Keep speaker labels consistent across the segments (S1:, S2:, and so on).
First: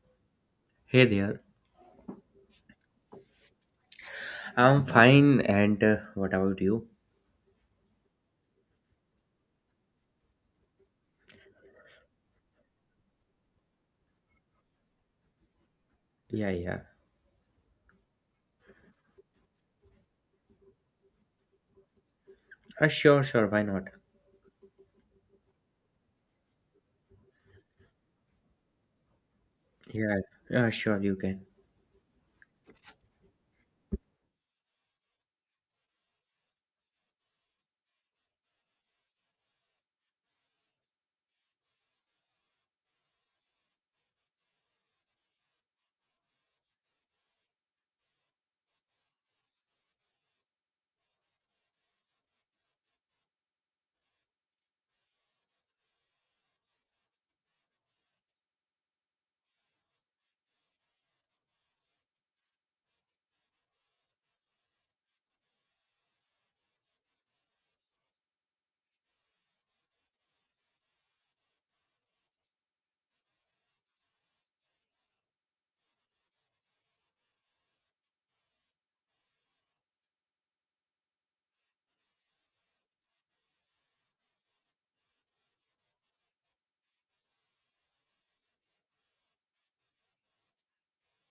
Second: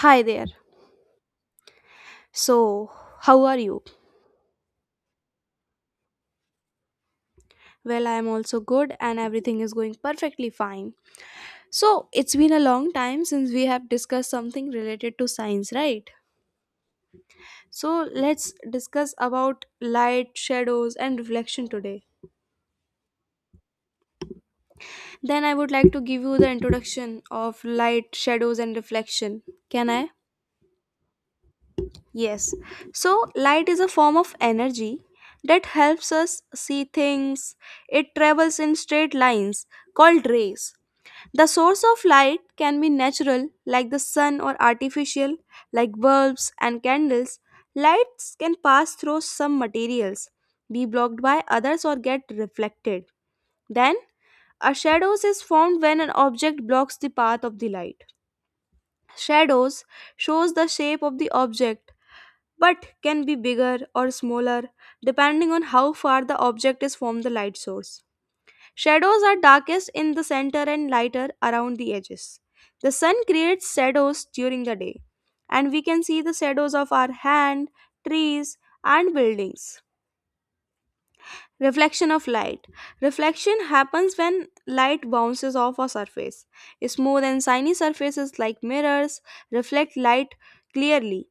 S1: Hi there.
S2: Hey there.
S1: So, how are you?
S2: I'm fine, and what about you?
S1: Well, I am also good and everything is going perfectly fine. So, it's been a long time since we have discussed something related to science, right?
S2: Yeah, yeah.
S1: So, let's discuss about light, shadows, and reflection today.
S2: Sure. Why not?
S1: Then, I would like to give you the introduction of light, shadows, and reflection. Can I?
S2: Yeah, sure. You can.
S1: Yes. So, light is a form of energy that helps us see things, it travels in straight lines called rays. The source of light can be natural, like the sun, or artificial, like bulbs and candles. Lights can pass through some materials, be blocked by others, or get reflected. Then, a shadows is formed when an object blocks the path of the light. Shadows shows the shape of the object but can be bigger or smaller depending on how far the object is from the light source. Shadows are darkest in the center and lighter around the edges. The sun creates shadows during the day, and we can see the shadows of our hand, trees, and buildings. Reflection of light. Reflection happens when light bounces off a surface. Smooth and shiny surfaces like mirrors reflect light clearly,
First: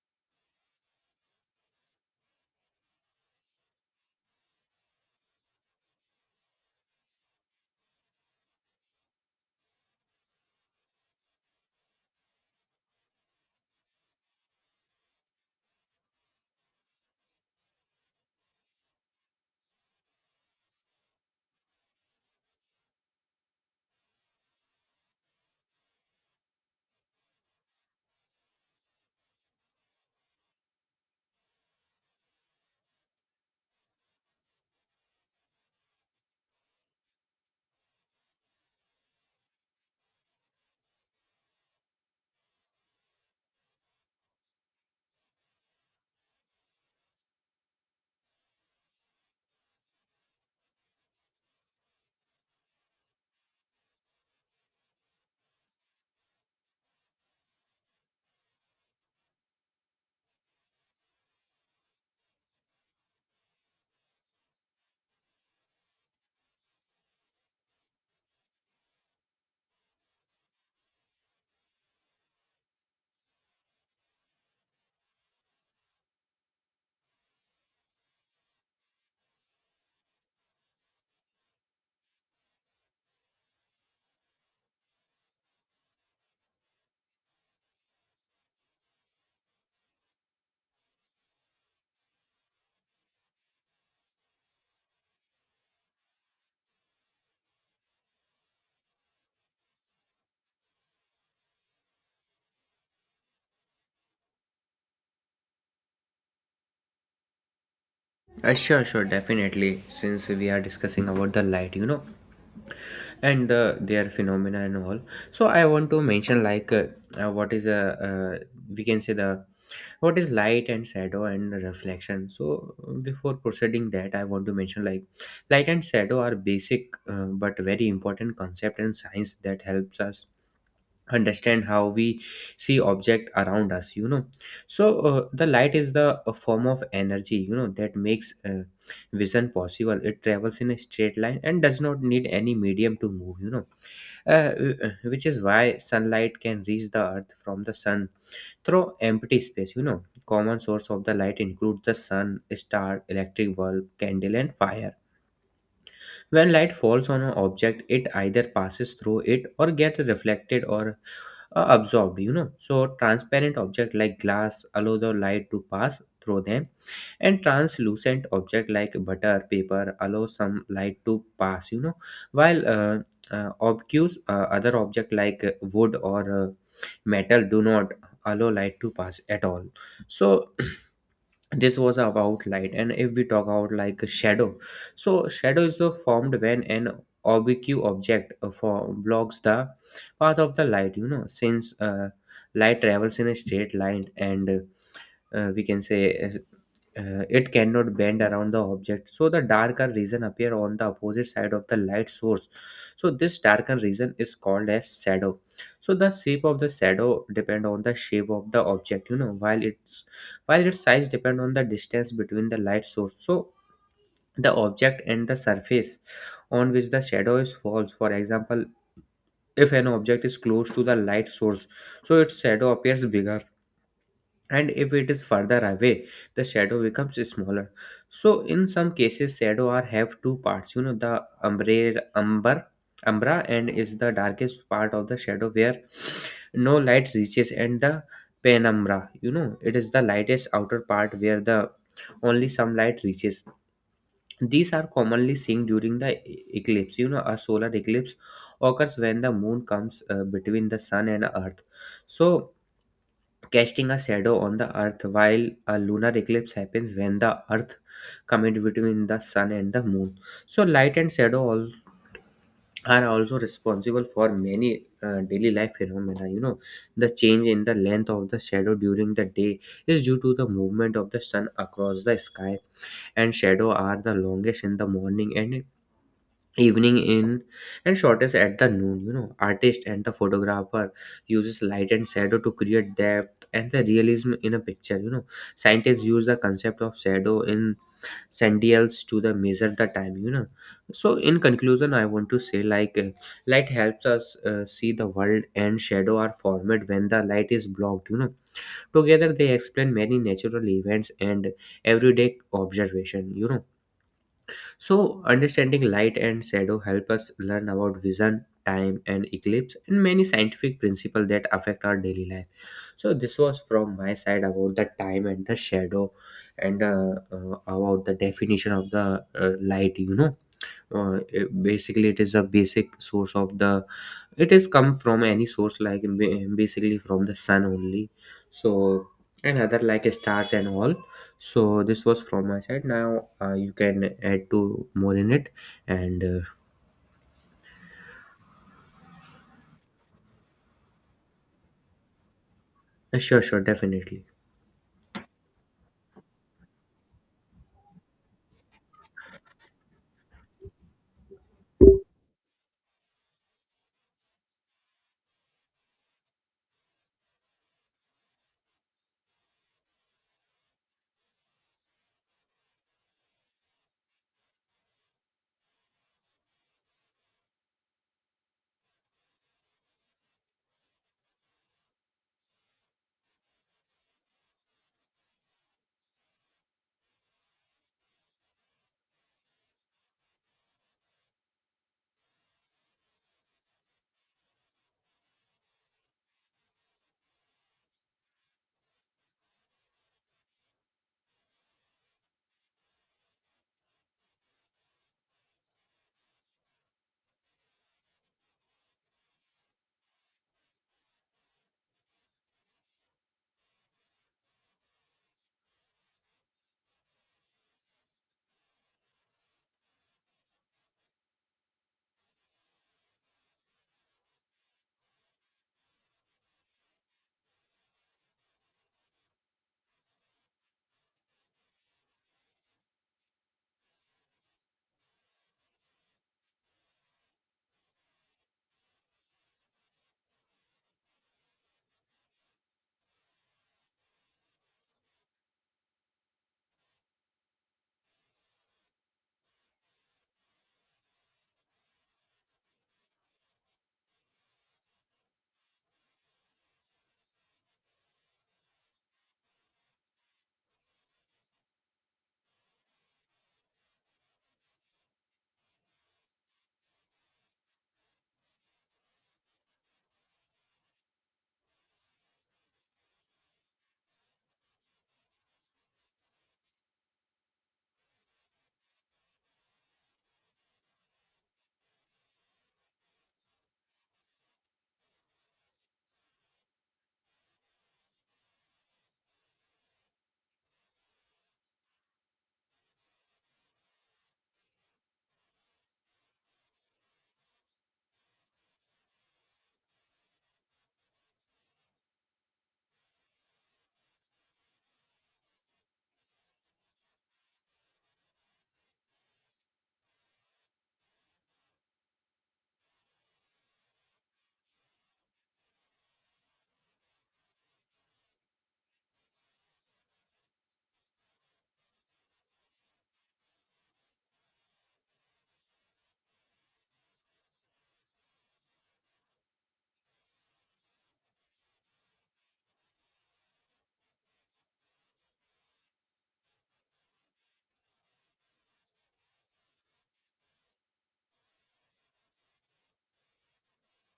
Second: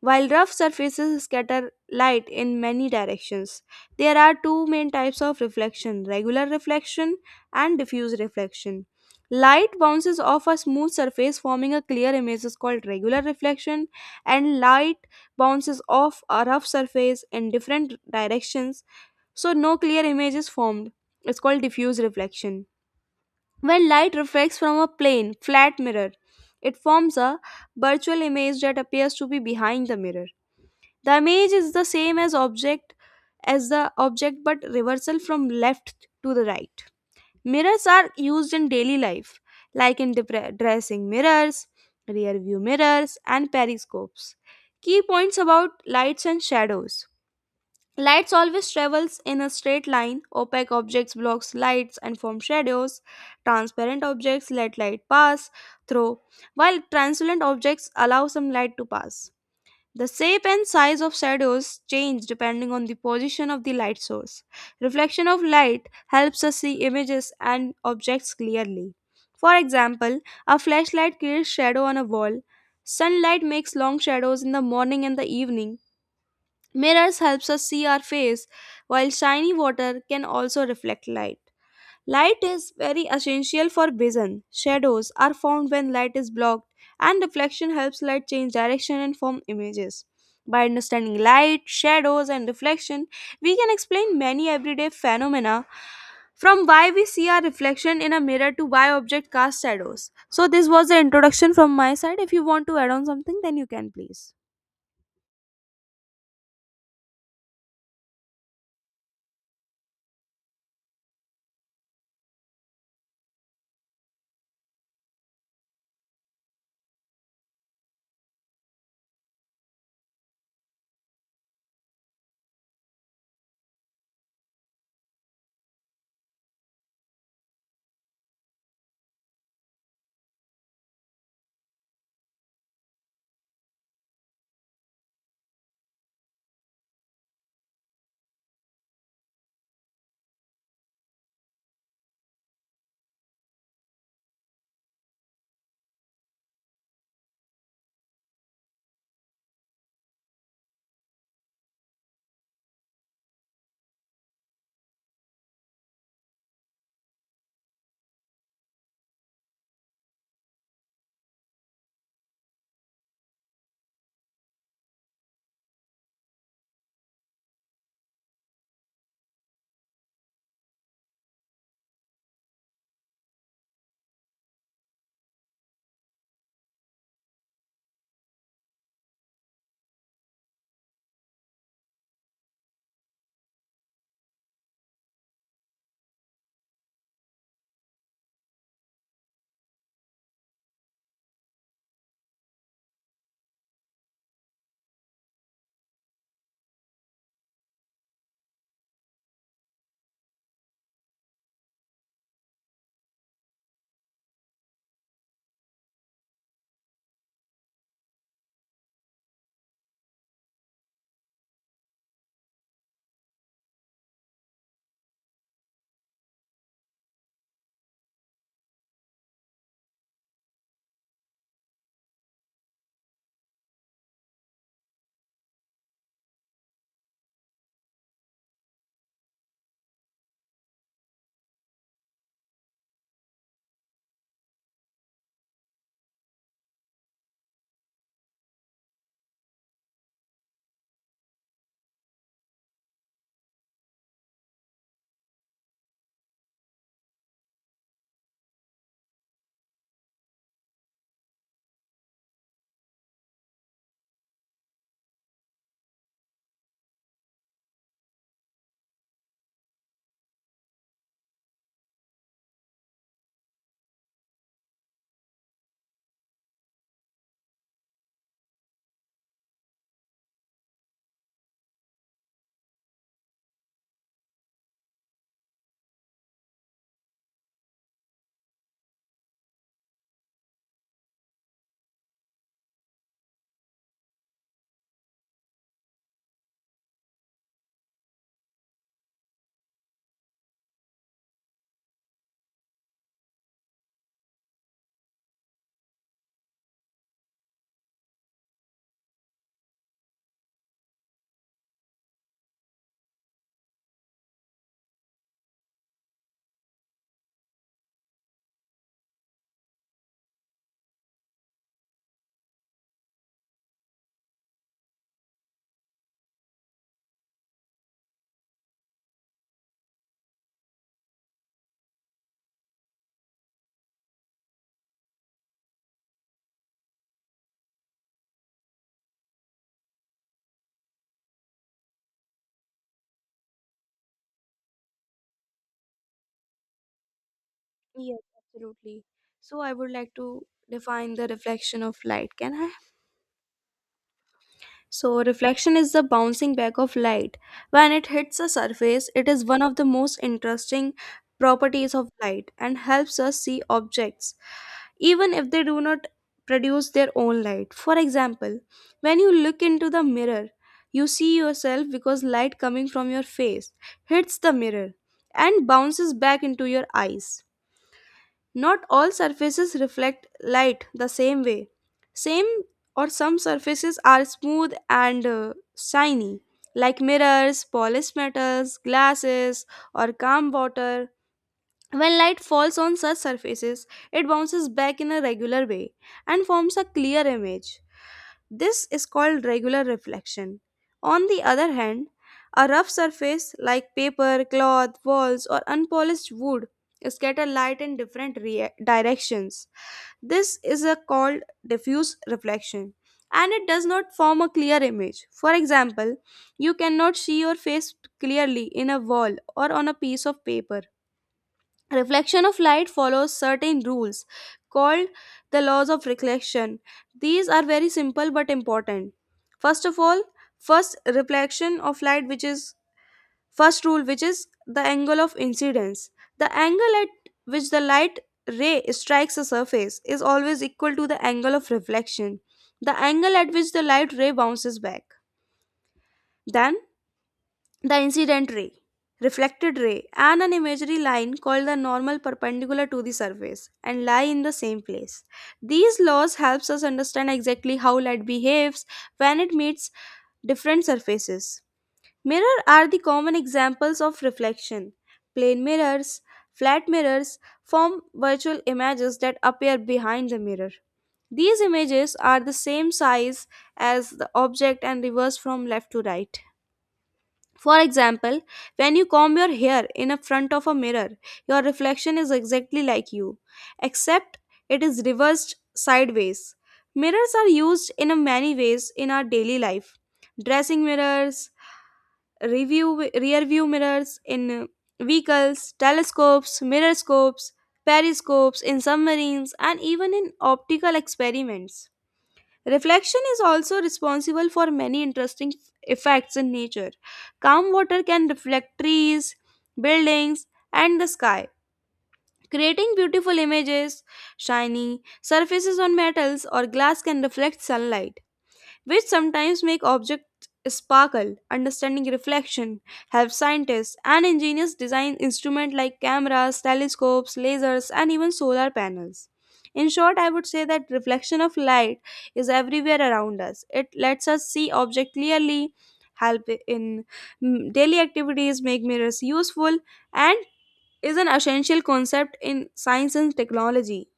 S1: while rough surfaces scatter light in many directions. There are two main types of reflection: regular reflection and diffuse reflection. Light bounces off a smooth surface, forming a clear image, is called regular reflection, and light bounces off a rough surface in different directions, so no clear image is formed. It's called diffuse reflection. When light reflects from a plane, flat mirror, it forms a virtual image that appears to be behind the mirror. The image is the same as object as the object but reversal from left to the right. Mirrors are used in daily life like in dressing mirrors, rear view mirrors and periscopes. Key points about lights and shadows. Lights always travels in a straight line. Opaque objects blocks lights and form shadows. Transparent objects let light pass through, while translucent objects allow some light to pass. The shape and size of shadows change depending on the position of the light source. Reflection of light helps us see images and objects clearly. For example, a flashlight creates shadow on a wall. Sunlight makes long shadows in the morning and the evening. Mirrors helps us see our face, while shiny water can also reflect light. Light is very essential for vision. Shadows are formed when light is blocked, and reflection helps light change direction and form images. By understanding light, shadows, and reflection, we can explain many everyday phenomena from why we see our reflection in a mirror to why objects cast shadows. So, this was the introduction from my side. If you want to add on something, then you can please.
S2: Sure. Definitely. Since we are discussing about the light, you know, and the their phenomena and all. So I want to mention like what is a uh, we can say the what is light and shadow and reflection. So before proceeding that, I want to mention like light and shadow are basic but very important concept in science that helps us understand how we see object around us, you know. So the light is the a form of energy, you know, that makes vision possible. It travels in a straight line and does not need any medium to move, you know. uh, which is why sunlight can reach the earth from the sun through empty space, you know. Common source of the light include the sun, star, electric bulb, candle and fire. When light falls on an object, it either passes through it or gets reflected or absorbed, you know. So, transparent object like glass allow the light to pass through them, and translucent object like butter paper allow some light to pass, you know. While obtuse other object like wood or metal do not allow light to pass at all. So this was about light. And if we talk about like a shadow, so shadow is formed when an oblique object for blocks the path of the light, you know. Since light travels in a straight line and we can say it cannot bend around the object, so the darker region appear on the opposite side of the light source. So this darker region is called as shadow. So the shape of the shadow depend on the shape of the object, you know, while its size depend on the distance between the light source, so the object and the surface on which the shadow is falls. For example, if an object is close to the light source, so its shadow appears bigger, and if it is further away, the shadow becomes smaller. So in some cases shadow are have two parts, you know. The umbre umber umbra and is the darkest part of the shadow where no light reaches, and the penumbra, you know, it is the lightest outer part where the only some light reaches. These are commonly seen during the eclipse, you know. A solar eclipse occurs when the moon comes between the sun and earth, so casting a shadow on the earth, while a lunar eclipse happens when the earth comes between the sun and the moon. So light and shadow all are also responsible for many daily life phenomena, you know. The change in the length of the shadow during the day is due to the movement of the sun across the sky, and shadow are the longest in the morning and evening in and shortest at the noon, you know. Artist and the photographer uses light and shadow to create depth and the realism in a picture, you know. Scientists use the concept of shadow in sentinels to the measure the time, you know. So in conclusion I want to say like light helps us see the world, and shadow are formed when the light is blocked, you know. Together they explain many natural events and everyday observation, you know. So, understanding light and shadow help us learn about vision, time, and eclipse, and many scientific principles that affect our daily life. So, this was from my side about the time and the shadow, and about the definition of the light. You know, basically it is a basic source of the it is come from any source like basically from the sun only. So and other like stars and all. So this was from my side. Now you can add to more in it. And
S1: Yes, absolutely. So, I would like to define the reflection of light. Can I?
S2: sure, sure, definitely.
S1: So, reflection is the bouncing back of light. When it hits a surface, it is one of the most interesting properties of light and helps us see objects, even if they do not produce their own light. For example, when you look into the mirror, you see yourself because light coming from your face hits the mirror and bounces back into your eyes. Not all surfaces reflect light the same way. Same or Some surfaces are smooth and shiny, like mirrors, polished metals, glasses, or calm water. When light falls on such surfaces, it bounces back in a regular way and forms a clear image. This is called regular reflection. On the other hand, a rough surface like paper, cloth, walls, or unpolished wood scatter light in different directions. This is a called diffuse reflection and it does not form a clear image. For example, you cannot see your face clearly in a wall or on a piece of paper. Reflection of light follows certain rules called the laws of reflection. These are very simple but important. First of all, first reflection of light, which is first rule, which is the angle of incidence. The angle at which the light ray strikes a surface is always equal to the angle of reflection, the angle at which the light ray bounces back. Then, the incident ray, reflected ray, and an imaginary line called the normal perpendicular to the surface and lie in the same place. These laws helps us understand exactly how light behaves when it meets different surfaces. Mirror are the common examples of reflection. Plane mirrors, flat mirrors form virtual images that appear behind the mirror. These images are the same size as the object and reverse from left to right. For example, when you comb your hair in a front of a mirror, your reflection is exactly like you, except it is reversed sideways. Mirrors are used in a many ways in our daily life. Dressing mirrors, review rear view mirrors in vehicles, telescopes, mirror scopes, periscopes in submarines and even in optical experiments. Reflection is also responsible for many interesting effects in nature. Calm water can reflect trees, buildings, and the sky, creating beautiful images. Shiny surfaces on metals or glass can reflect sunlight which sometimes make objects sparkle. Understanding reflection helps scientists and engineers design instruments like cameras, telescopes, lasers, and even solar panels. In short, I would say that reflection of light is everywhere around us. It lets us see objects clearly, help in daily activities, make mirrors useful, and is an essential concept in science and technology.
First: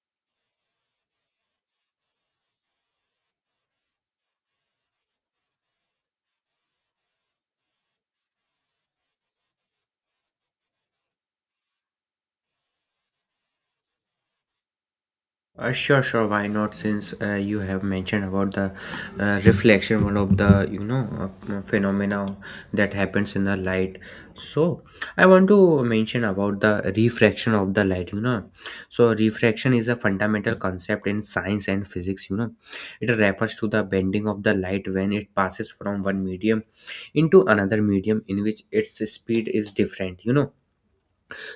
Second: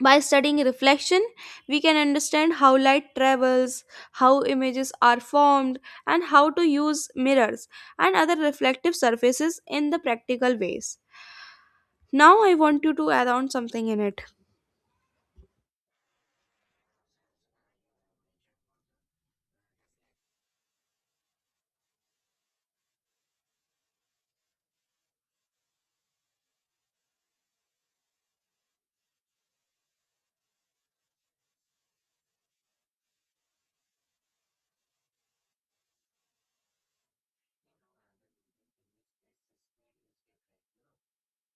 S1: By studying reflection, we can understand how light travels, how images are formed, and how to use mirrors and other reflective surfaces in the practical ways. Now, I want you to add on something in it.
S2: Sure. Why not? Since you have mentioned about the reflection, one of the, you know, phenomena that happens in the light. So I want to mention about the refraction of the light, you know. So refraction is a fundamental concept in science and physics, you know. It refers to the bending of the light when it passes from one medium into another medium in which its speed is different, you know.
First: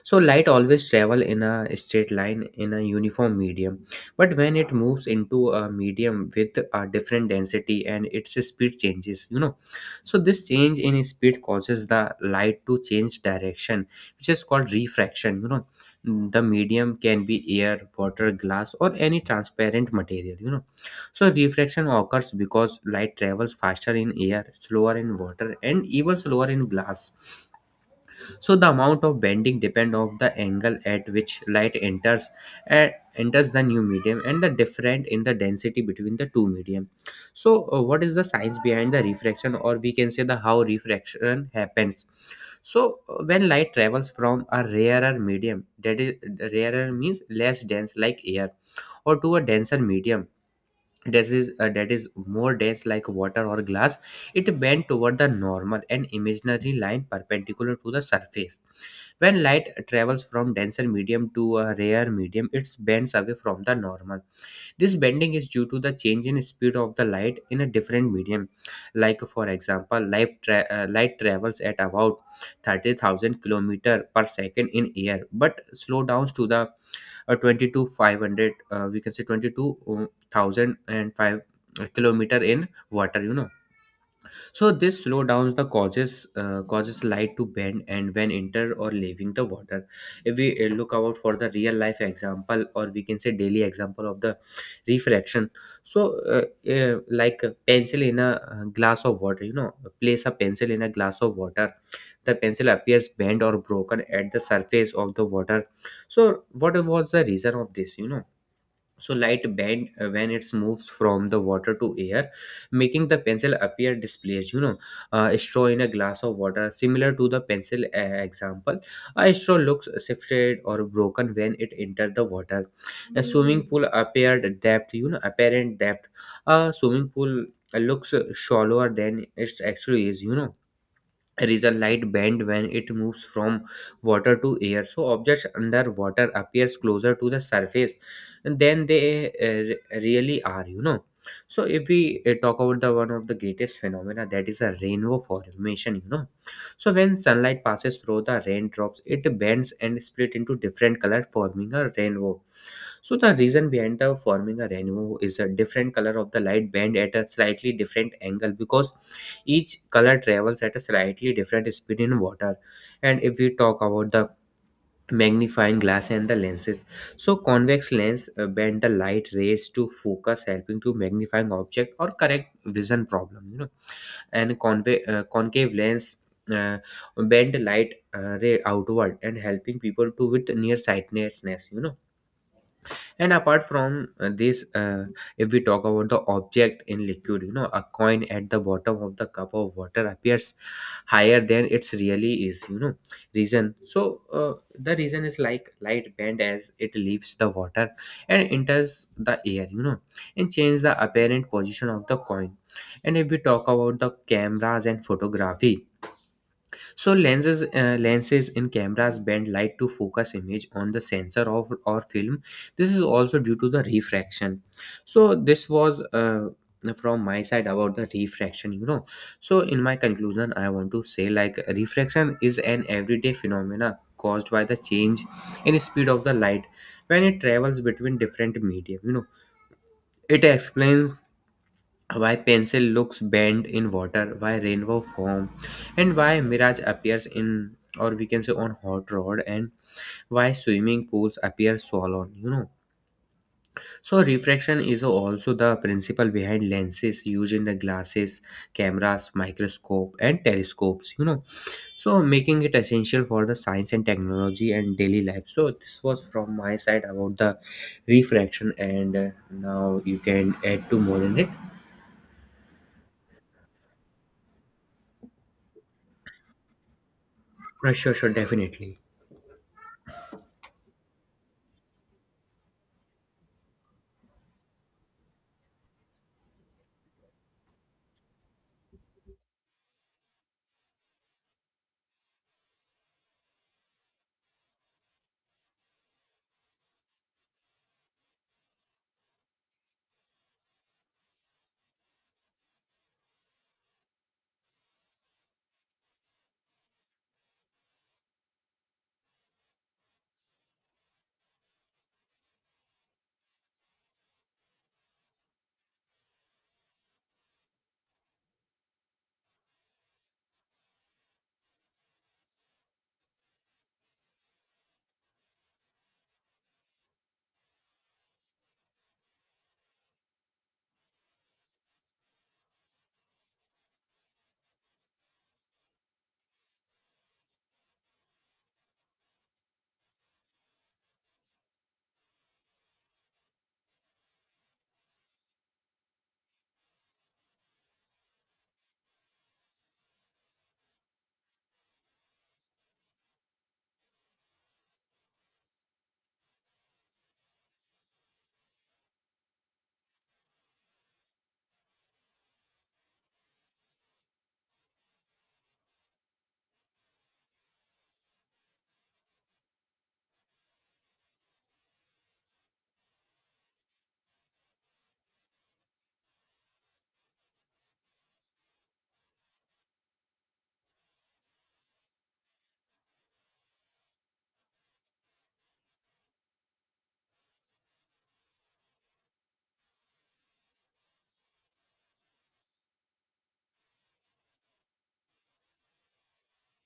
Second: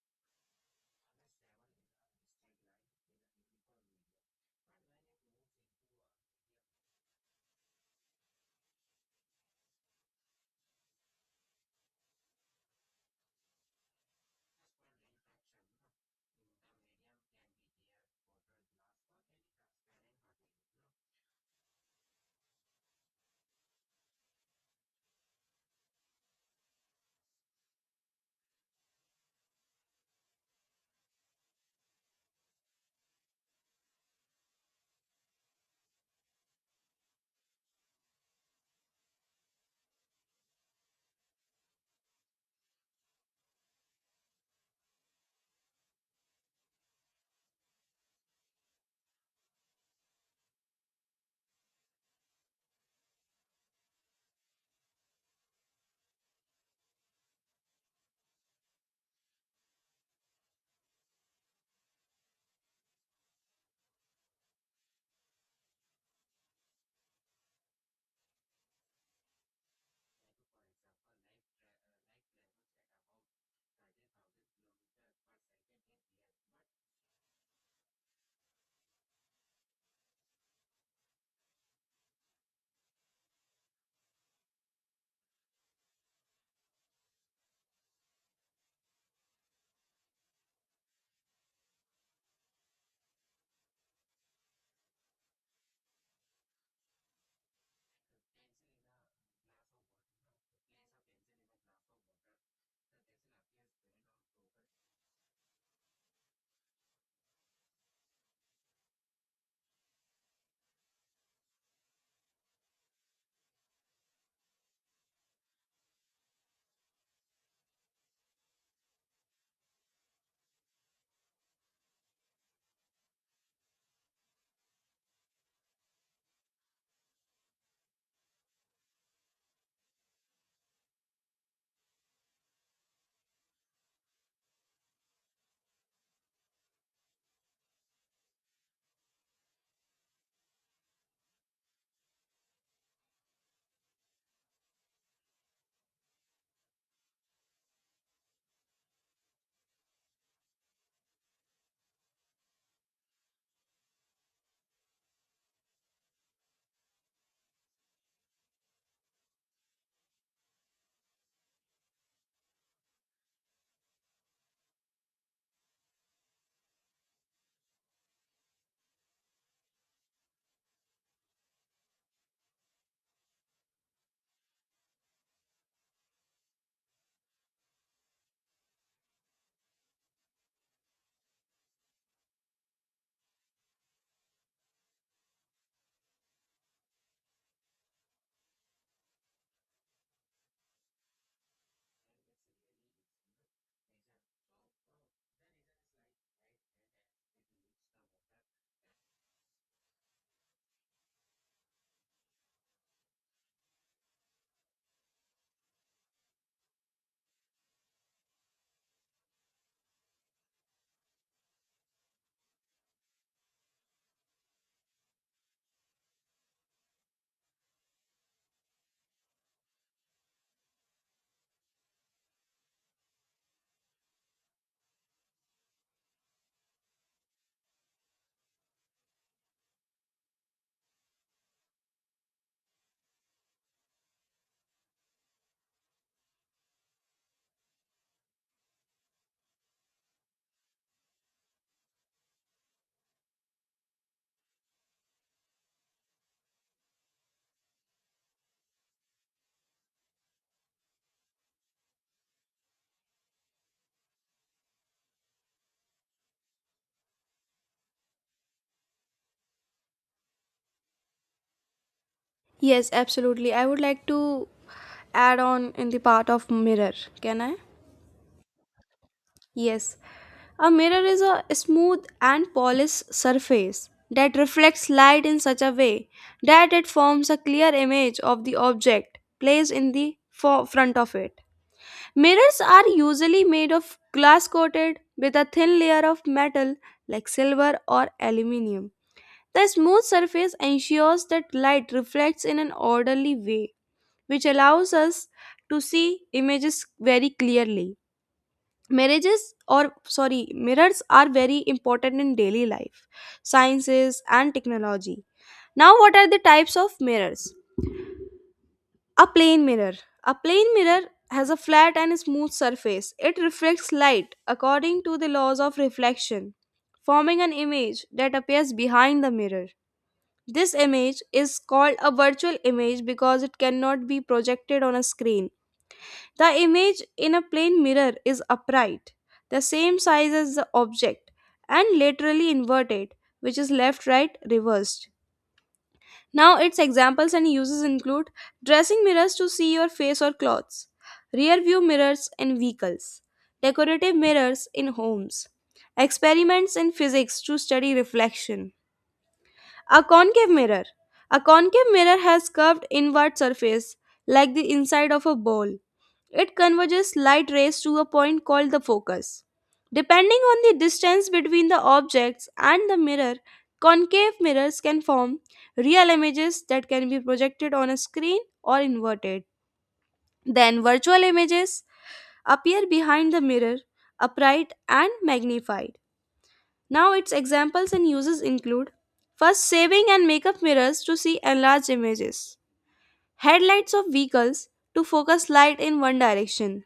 S2: So light always travel in a straight line in a uniform medium, but when it moves into a medium with a different density and its speed changes, you know. So this change in speed causes the light to change direction, which is called refraction, you know. The medium can be air, water, glass, or any transparent material, you know. So refraction occurs because light travels faster in air, slower in water, and even slower in glass. So the amount of bending depend of the angle at which light enters uh, enters the new medium and the different in the density between the two medium. So what is the science behind the refraction, or we can say the how refraction happens. So when light travels from a rarer medium, that is rarer means less dense like air, or to a denser medium, that is more dense like water or glass, it bends toward the normal and imaginary line perpendicular to the surface. When light travels from denser medium to a rarer medium, it bends away from the normal. This bending is due to the change in speed of the light in a different medium. Like, for example, light travels at about 30,000 kilometer per second in air, but slow down to the or 22,500, we can say 22,005 kilometer in water, you know. So this slowdowns the causes causes light to bend and when enter or leaving the water. If we look out for the real life example, or we can say daily example of the refraction. So like a pencil in a glass of water, you know, place a pencil in a glass of water. The pencil appears bent or broken at the surface of the water. So what was the reason of this? You know, so light bend when it moves from the water to air, making the pencil appear displaced, you know. A straw in a glass of water, similar to the pencil example, a straw looks shifted or broken when it entered the water. A swimming pool appeared depth, you know, apparent depth. A swimming pool looks shallower than it actually is, you know. Result light bend when it moves from water to air, so objects under water appears closer to the surface than they really are, you know. So if we talk about the one of the greatest phenomena, that is a rainbow formation, you know. So when sunlight passes through the raindrops, it bends and split into different color, forming a rainbow. So the reason behind the forming a rainbow is a different color of the light bend at a slightly different angle, because each color travels at a slightly different speed in water. And if we talk about the magnifying glass and the lenses, so convex lens bend the light rays to focus, helping to magnifying object or correct vision problem, you know. And concave lens uh, bend light ray outward, and helping people to with nearsightedness, you know. And apart from this, if we talk about the object in liquid, you know, a coin at the bottom of the cup of water appears higher than it's really is, you know. Reason, so the reason is like light bend as it leaves the water and enters the air, you know, and change the apparent position of the coin. And if we talk about the cameras and photography, so lenses in cameras bend light to focus image on the sensor of or film. This is also due to the refraction. So this was from my side about the refraction, you know. So in my conclusion, I want to say like refraction is an everyday phenomena caused by the change in speed of the light when it travels between different medium. It explains why pencil looks bent in water, why rainbow form, and why mirage appears in, or we can say on hot rod, and why swimming pools appear swollen. So refraction is also the principle behind lenses used in the glasses, cameras, microscope, and telescopes, so making it essential for the science and technology and daily life. So this was from my side about the refraction, and now you can add to more in it.
S1: Yes, absolutely. I would like to add on in the part of mirror. Can I?
S2: Sure, sure, definitely.
S1: Yes, a mirror is a smooth and polished surface that reflects light in such a way that it forms a clear image of the object placed in the front of it. Mirrors are usually made of glass coated with a thin layer of metal like silver or aluminium. The smooth surface ensures that light reflects in an orderly way, which allows us to see images very clearly. Mirrors are very important in daily life, sciences and technology. Now, what are the types of mirrors? A plane mirror. A plane mirror has a flat and smooth surface. It reflects light according to the laws of reflection, forming an image that appears behind the mirror. This image is called a virtual image because it cannot be projected on a screen. The image in a plane mirror is upright, the same size as the object, and laterally inverted, which is left right reversed. Now, its examples and uses include dressing mirrors to see your face or clothes, rear view mirrors in vehicles, decorative mirrors in homes, experiments in physics to study reflection. A concave mirror. A concave mirror has curved inward surface like the inside of a bowl. It converges light rays to a point called the focus. Depending on the distance between the objects and the mirror, concave mirrors can form real images that can be projected on a screen or inverted. Then virtual images appear behind the mirror, upright and magnified. Now, its examples and uses include first, saving and makeup mirrors to see enlarged images, headlights of vehicles to focus light in one direction,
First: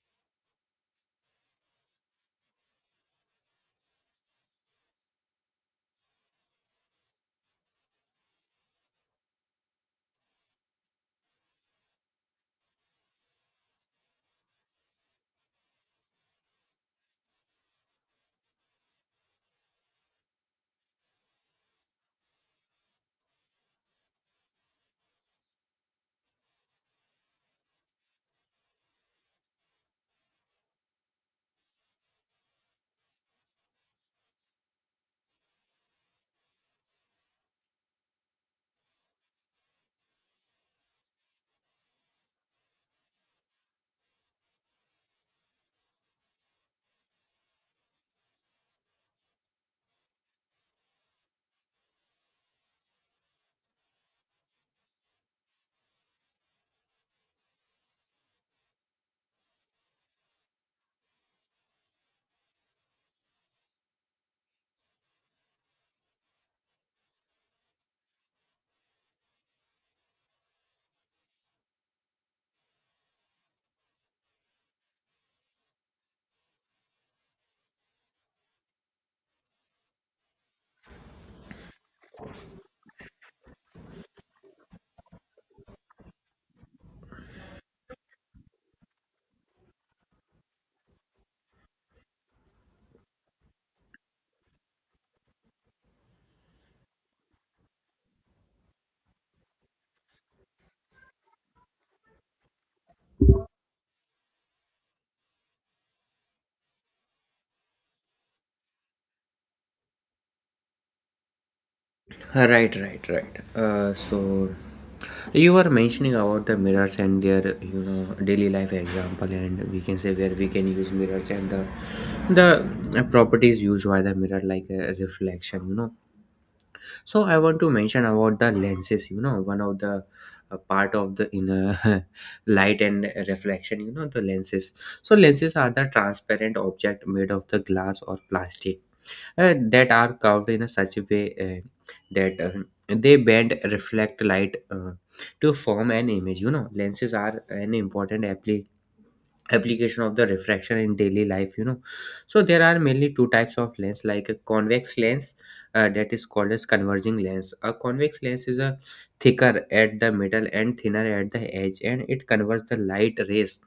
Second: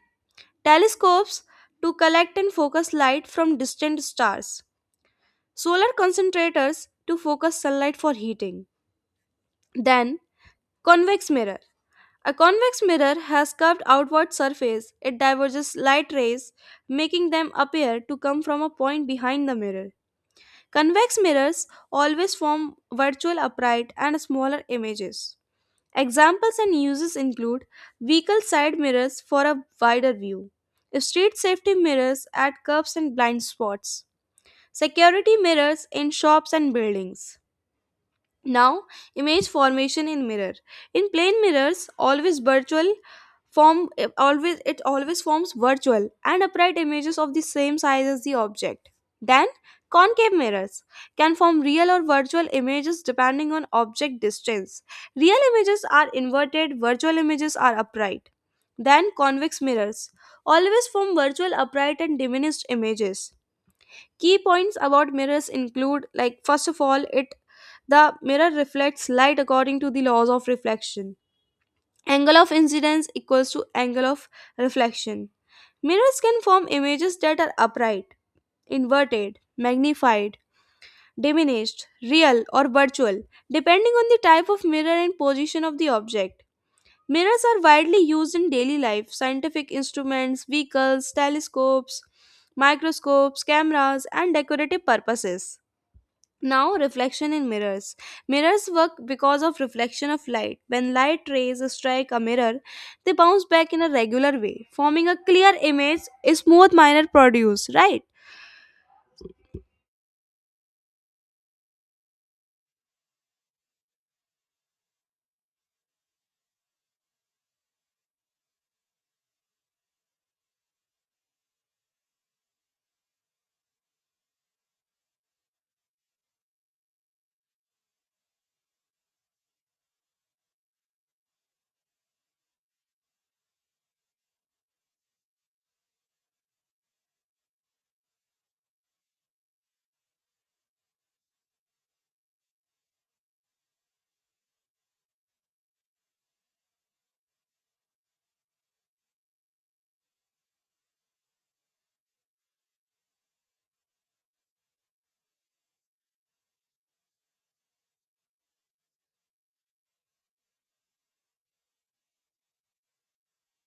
S1: telescopes to collect and focus light from distant stars, solar concentrators to focus sunlight for heating. Then, convex mirror. A convex mirror has curved outward surface. It diverges light rays, making them appear to come from a point behind the mirror. Convex mirrors always form virtual upright and smaller images. Examples and uses include vehicle side mirrors for a wider view, street safety mirrors at curves and blind spots, security mirrors in shops and buildings. Now, image formation in mirror. In plane mirrors, always virtual form it always forms virtual and upright images of the same size as the object. Then concave mirrors can form real or virtual images depending on object distance. Real images are inverted, virtual images are upright. Then convex mirrors always form virtual upright and diminished images. Key points about mirrors include, like first of all, it the mirror reflects light according to the laws of reflection. Angle of incidence equals to angle of reflection. Mirrors can form images that are upright, inverted, magnified, diminished, real, or virtual, depending on the type of mirror and position of the object. Mirrors are widely used in daily life, scientific instruments, vehicles, telescopes, microscopes, cameras, and decorative purposes. Now, reflection in mirrors. Mirrors work because of reflection of light. When light rays strike a mirror, they bounce back in a regular way, forming a clear image, a smooth minor produce, right?
S2: Right, right, right. So you were mentioning about the mirrors and their, you know, daily life example, and we can say where we can use mirrors and the properties used by the mirror like a reflection. You know, so I want to mention about the lenses, you know, one of the part of the inner light and reflection, you know, the lenses. So lenses are the transparent object made of the glass or plastic, that are curved in a such a way that they bend reflect light to form an image. You know, lenses are an important application of the refraction in daily life. You know, so there are mainly two types of lens like a convex lens, that is called as converging lens. A convex lens is a thicker at the middle and thinner at the edge, and it converts the light rays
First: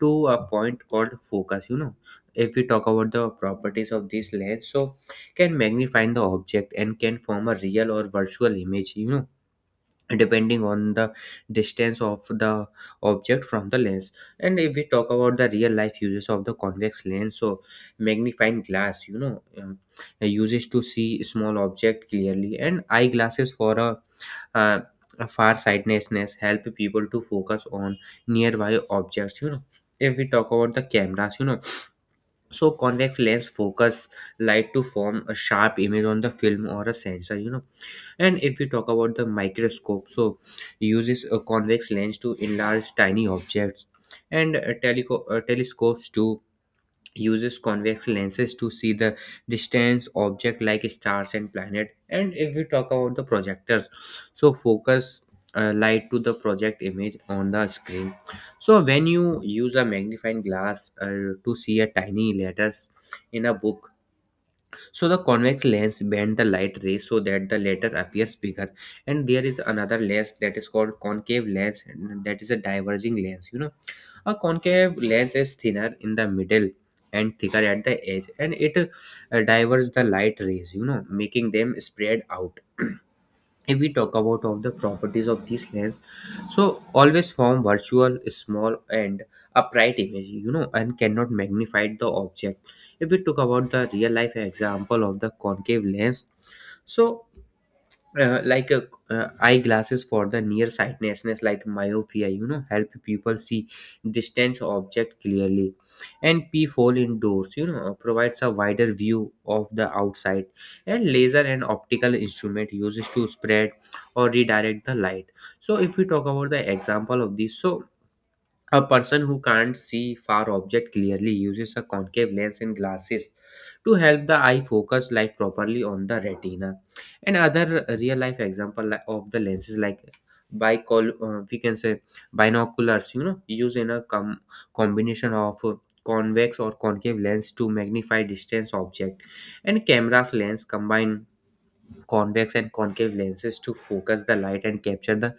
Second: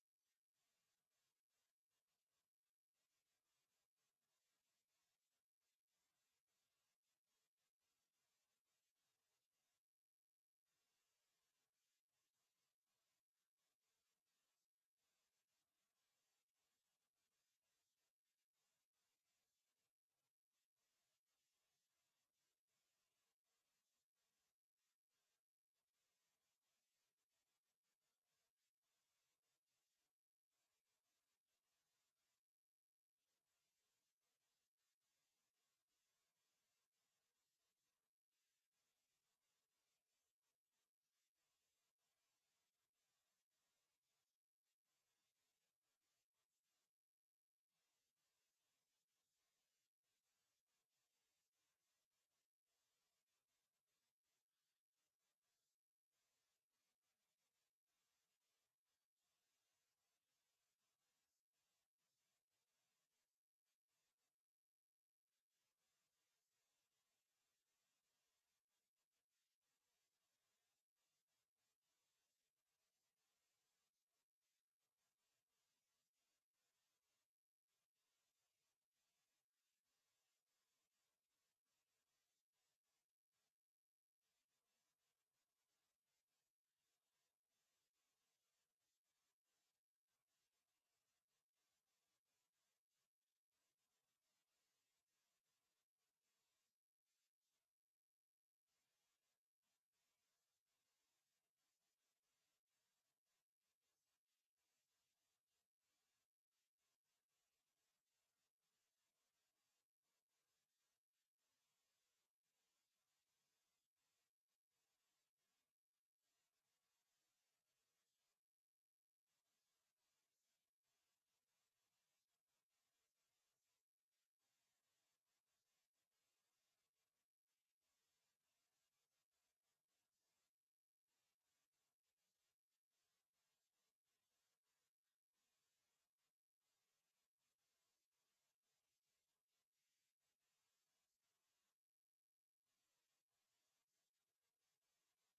S2: to a point called focus. You know, if we talk about the properties of this lens, so can magnify the object and can form a real or virtual image, you know, depending on the distance of the object from the lens. And if we talk about the real life uses of the convex lens, so magnifying glass, you know, uses to see small object clearly, and eyeglasses for uh, a far sightedness, help people to focus on nearby objects. You know, if we talk about the cameras, you know, so convex lens focus light to form a sharp image on the film or a sensor. You know, and if we talk about the microscope, so uses a convex lens to enlarge tiny objects. And telescopes to uses convex lenses to see the distance object like stars and planet. And if we talk about the projectors, so focus light to the project image on the screen. So when you use a magnifying glass to see a tiny letters in a book, so the convex lens bend the light rays so that the latter appears bigger. And there is another lens that is called concave lens, and that is a diverging lens. You know, a concave lens is thinner in the middle and thicker at the edge, and it diverges the light rays, you know, making them spread out. If we talk about of the properties of these lens, so always form virtual small and upright image, you know, and cannot magnify the object. If we talk about the real life example of the concave lens, so like a eyeglasses for the nearsightedness like myopia, you know, help people see distant object clearly, and peephole indoors, you know, provides a wider view of the outside, and laser and optical instrument uses to spread or redirect the light. So if we talk about the example of this, so a person who can't see far object clearly uses a concave lens and glasses to help the eye focus light properly on the retina. And other real life example of the lenses like bicol we can say binoculars, you know, used in a combination of convex or concave lens to magnify distance object, and cameras lens combine convex and concave lenses to focus the light and capture the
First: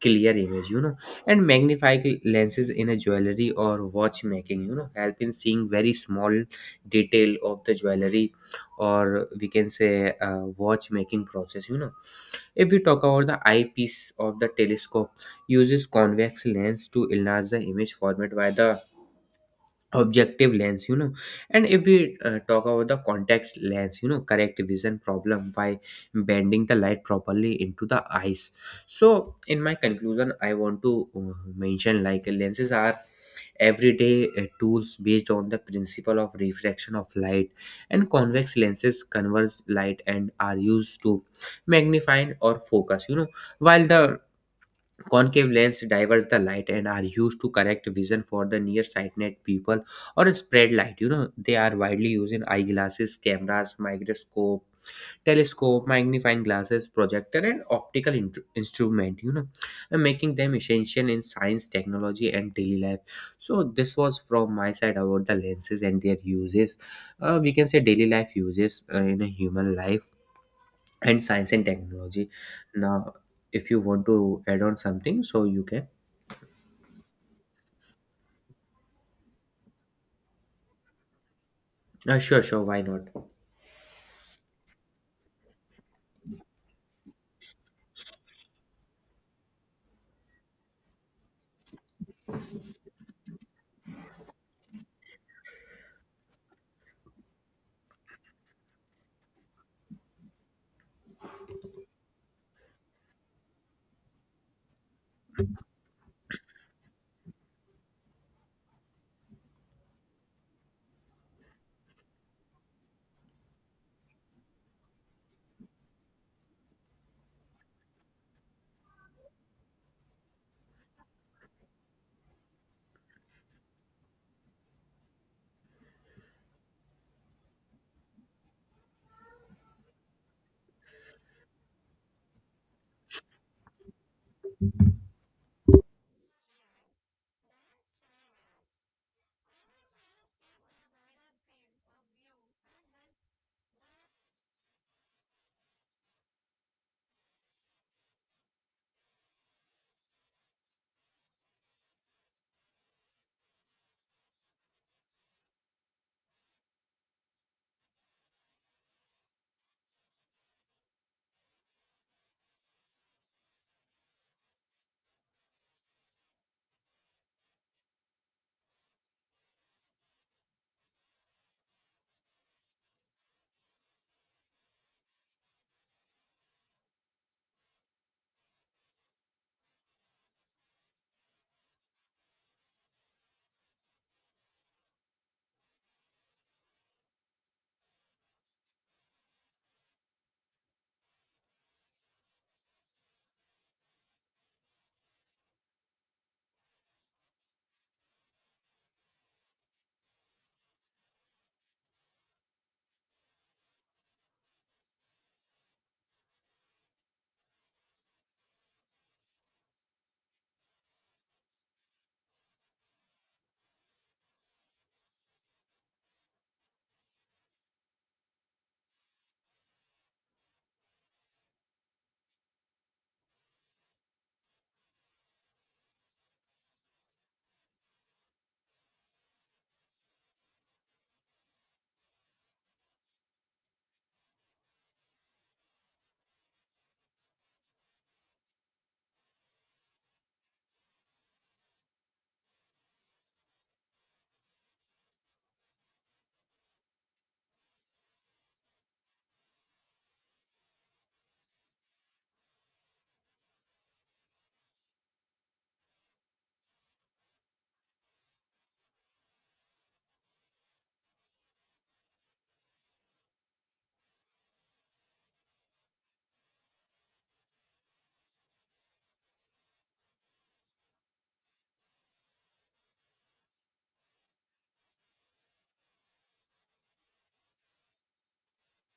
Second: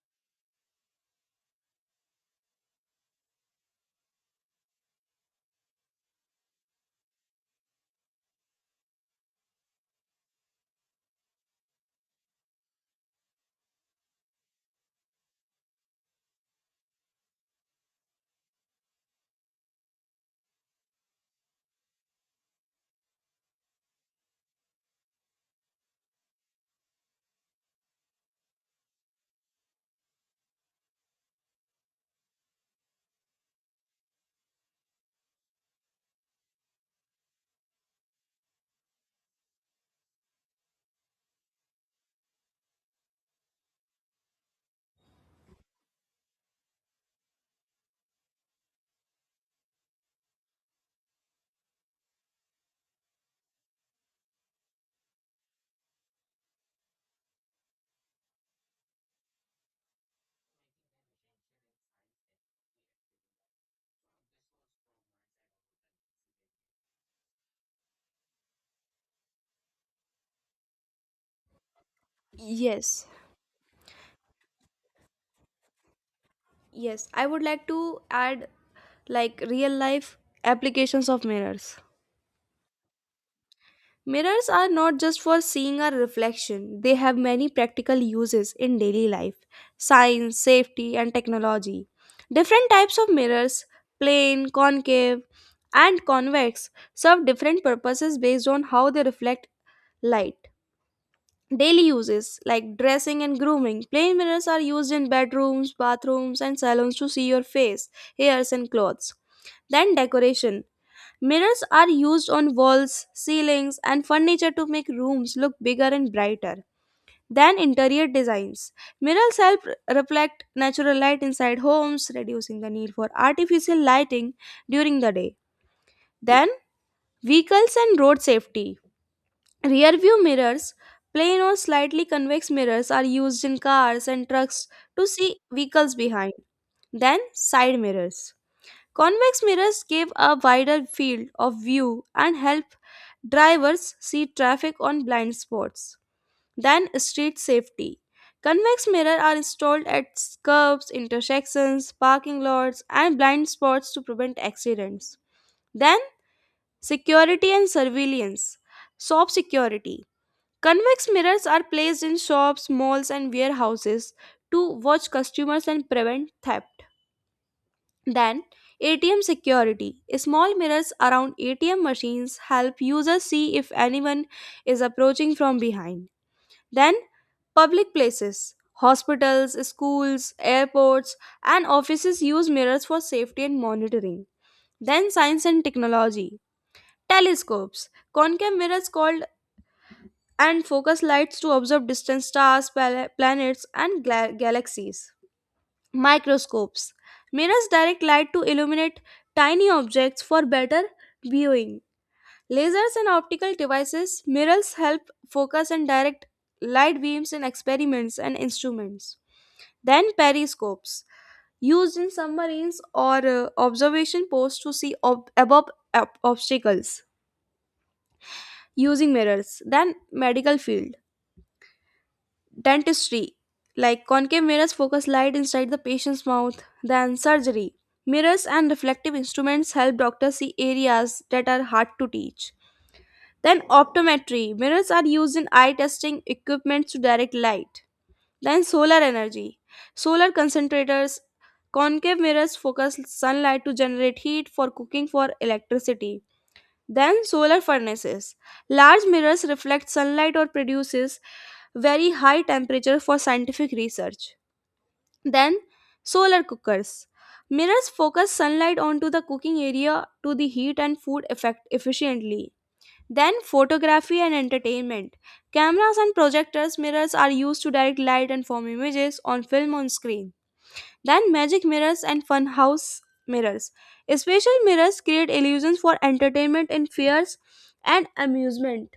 S2: clear image. You know, and magnifying lenses in a jewelry or watchmaking, you know, help in seeing very small detail of the jewelry, or we can say watchmaking process. You know, if we talk about the eyepiece of the telescope, uses convex lens to enlarge the image format by the objective lens. You know, and if we talk about the context lens, you know, correct vision problem by bending the light properly into the eyes. So in my conclusion, I want to mention like lenses are everyday tools based on the principle of refraction of light, and convex lenses converge light and are used to magnify or focus. You know, while the concave lens diverts the light and are used to correct vision for the nearsighted people or spread light. You know, they are widely used in eyeglasses, cameras, microscope, telescope, magnifying glasses, projector, and optical instrument. You know, and making them essential in science, technology, and daily life. So this was from my side about the lenses and their uses. We can say daily life uses in a human life and science and technology.
S1: Yes,
S2: Now, if you want to add on something, so you can.
S1: yes. I would like to add like real life applications of mirrors.
S2: Sure, sure. Why not?
S1: Mirrors are not just for seeing our reflection, they have many practical uses in daily life, science, safety, and technology. Different types of mirrors, plane, concave, and convex, serve different purposes based on how they reflect light. Daily uses like dressing and grooming. Plain mirrors are used in bedrooms, bathrooms, and salons to see your face, hairs, and clothes. Then decoration. Mirrors are used on walls, ceilings, and furniture to make rooms look bigger and brighter than interior designs. Mirrors help reflect natural light inside homes, reducing the need for artificial lighting during the day. Then, vehicles and road safety. Rear view mirrors, plain or slightly convex mirrors, are used in cars and trucks to see vehicles behind. Then, side mirrors. Convex mirrors give a wider field of view and help drivers see traffic on blind spots. Then, street safety. Convex mirrors are installed at curves, intersections, parking lots, and blind spots to prevent accidents. Then, security and surveillance. Shop security. Convex mirrors are placed in shops, malls, and warehouses to watch customers and prevent theft. Then, ATM security. Small mirrors around ATM machines help users see if anyone is approaching from behind. Then, public places. Hospitals, schools, airports, and offices use mirrors for safety and monitoring. Then, science and technology. Telescopes. Concave mirrors called and focus lights to observe distant stars, planets, and galaxies. Microscopes. Mirrors direct light to illuminate tiny objects for better viewing. Lasers and optical devices. Mirrors help focus and direct light beams in experiments and instruments. Then periscopes. Used in submarines or observation posts to see above obstacles using mirrors. Then medical field. Dentistry, like concave mirrors focus light inside the patient's mouth. Then surgery, mirrors and reflective instruments help doctors see areas that are hard to teach. Then optometry, mirrors are used in eye testing equipment to direct light. Then solar energy, solar concentrators, concave mirrors focus sunlight to generate heat for cooking for electricity. Then solar furnaces. Large mirrors reflect sunlight or produces very high temperature for scientific research. Then solar cookers. Mirrors focus sunlight onto the cooking area to the heat and food effect efficiently. Then photography and entertainment. Cameras and projectors mirrors are used to direct light and form images on film on screen. Then magic mirrors and funhouse mirrors. Special mirrors create illusions for entertainment in fairs and amusement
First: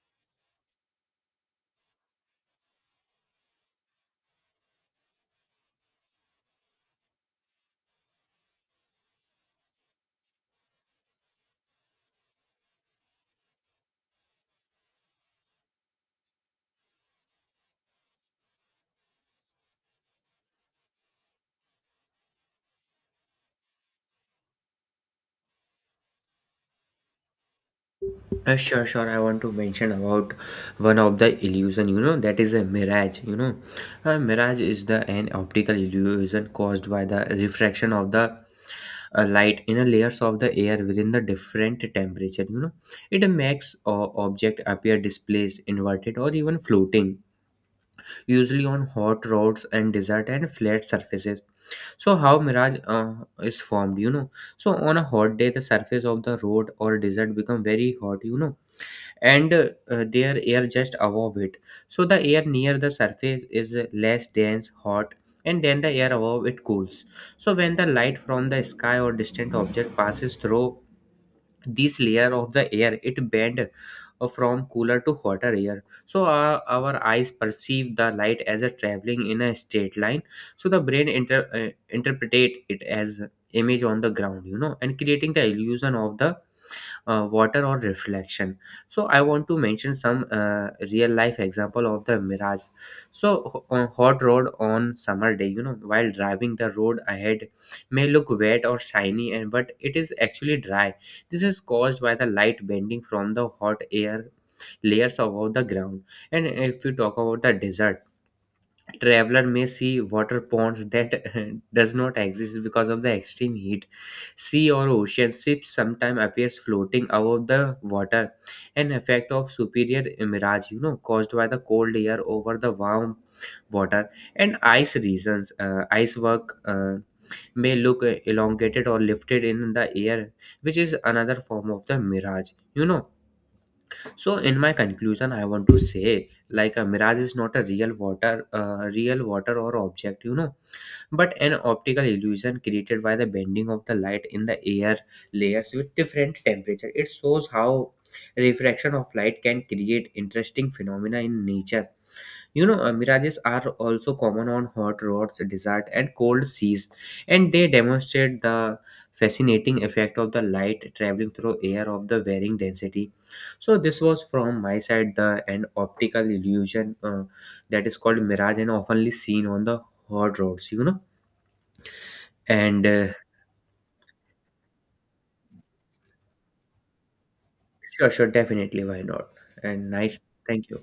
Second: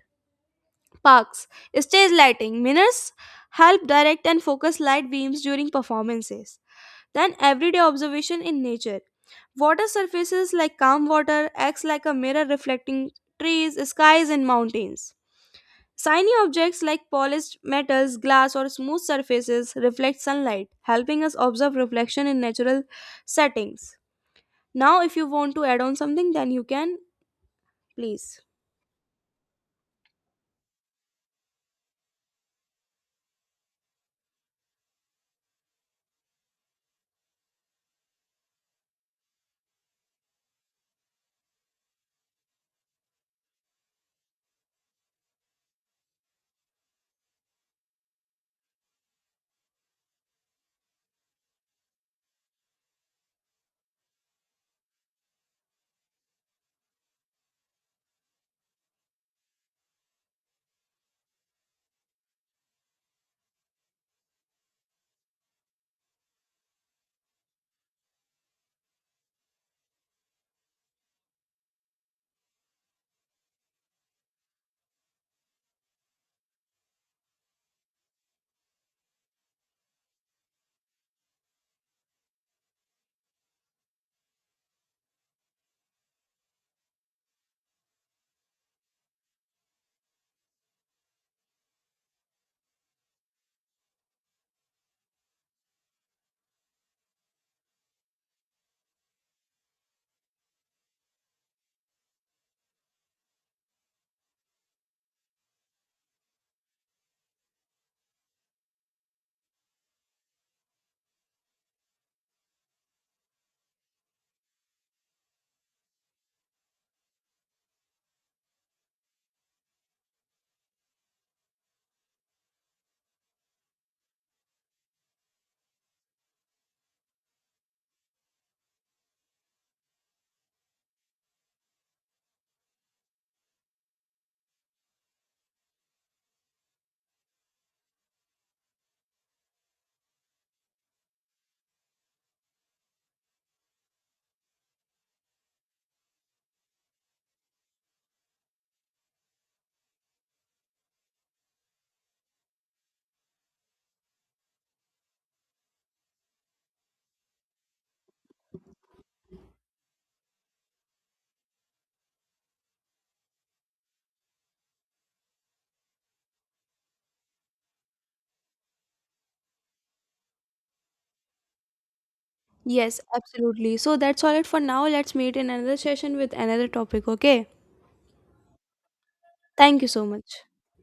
S1: parks. Stage lighting. Mirrors help direct and focus light beams during performances. Then everyday observation in nature. Water surfaces like calm water acts like a mirror reflecting trees, skies and mountains. Shiny objects like polished metals, glass, or smooth surfaces reflect sunlight, helping us observe reflection in natural settings. Now, if you want to add on something, then you can please.
S2: Sure, sure. I want to mention about one of the illusion. You know, that is a mirage. You know, a mirage is the an optical illusion caused by the refraction of the light in a layers of the air within the different temperature. You know, it makes object appear displaced, inverted, or even floating. Usually on hot roads and desert and flat surfaces. So how mirage is formed? You know, so on a hot day, the surface of the road or desert become very hot. You know, and their air just above it, so the air near the surface is less dense hot, and then the air above it cools. So when the light from the sky or distant object passes through this layer of the air, it bends from cooler to hotter air, so our eyes perceive the light as a traveling in a straight line. So the brain interpretate it as image on the ground, you know, and creating the illusion of the water or reflection. So I want to mention some real life example of the mirage. So on hot road on summer day, you know, while driving, the road ahead may look wet or shiny and but it is actually dry. This is caused by the light bending from the hot air layers above the ground. And if we talk about the desert, traveler may see water ponds that does not exist because of the extreme heat. Sea or ocean ships sometimes appears floating above the water, an effect of superior mirage, you know, caused by the cold air over the warm water. And ice regions, ice work may look elongated or lifted in the air, which is another form of the mirage. You know, so in my conclusion, I want to say like a mirage is not a real real water or object, you know, but an optical illusion created by the bending of the light in the air layers with different temperature. It shows how refraction of light can create interesting phenomena in nature. You know, mirages are also common on hot roads, desert, and cold seas, and they demonstrate the fascinating effect of the light traveling through air of the varying density. So this was from my side the an optical illusion that is called mirage and oftenly seen on the hot roads. You know, and
S1: Yes, absolutely. So that's all it for now. Let's meet in another session with another topic, okay?
S2: sure, sure, definitely, why not?
S1: Thank you
S2: And
S1: so
S2: nice,
S1: much.
S2: thank you.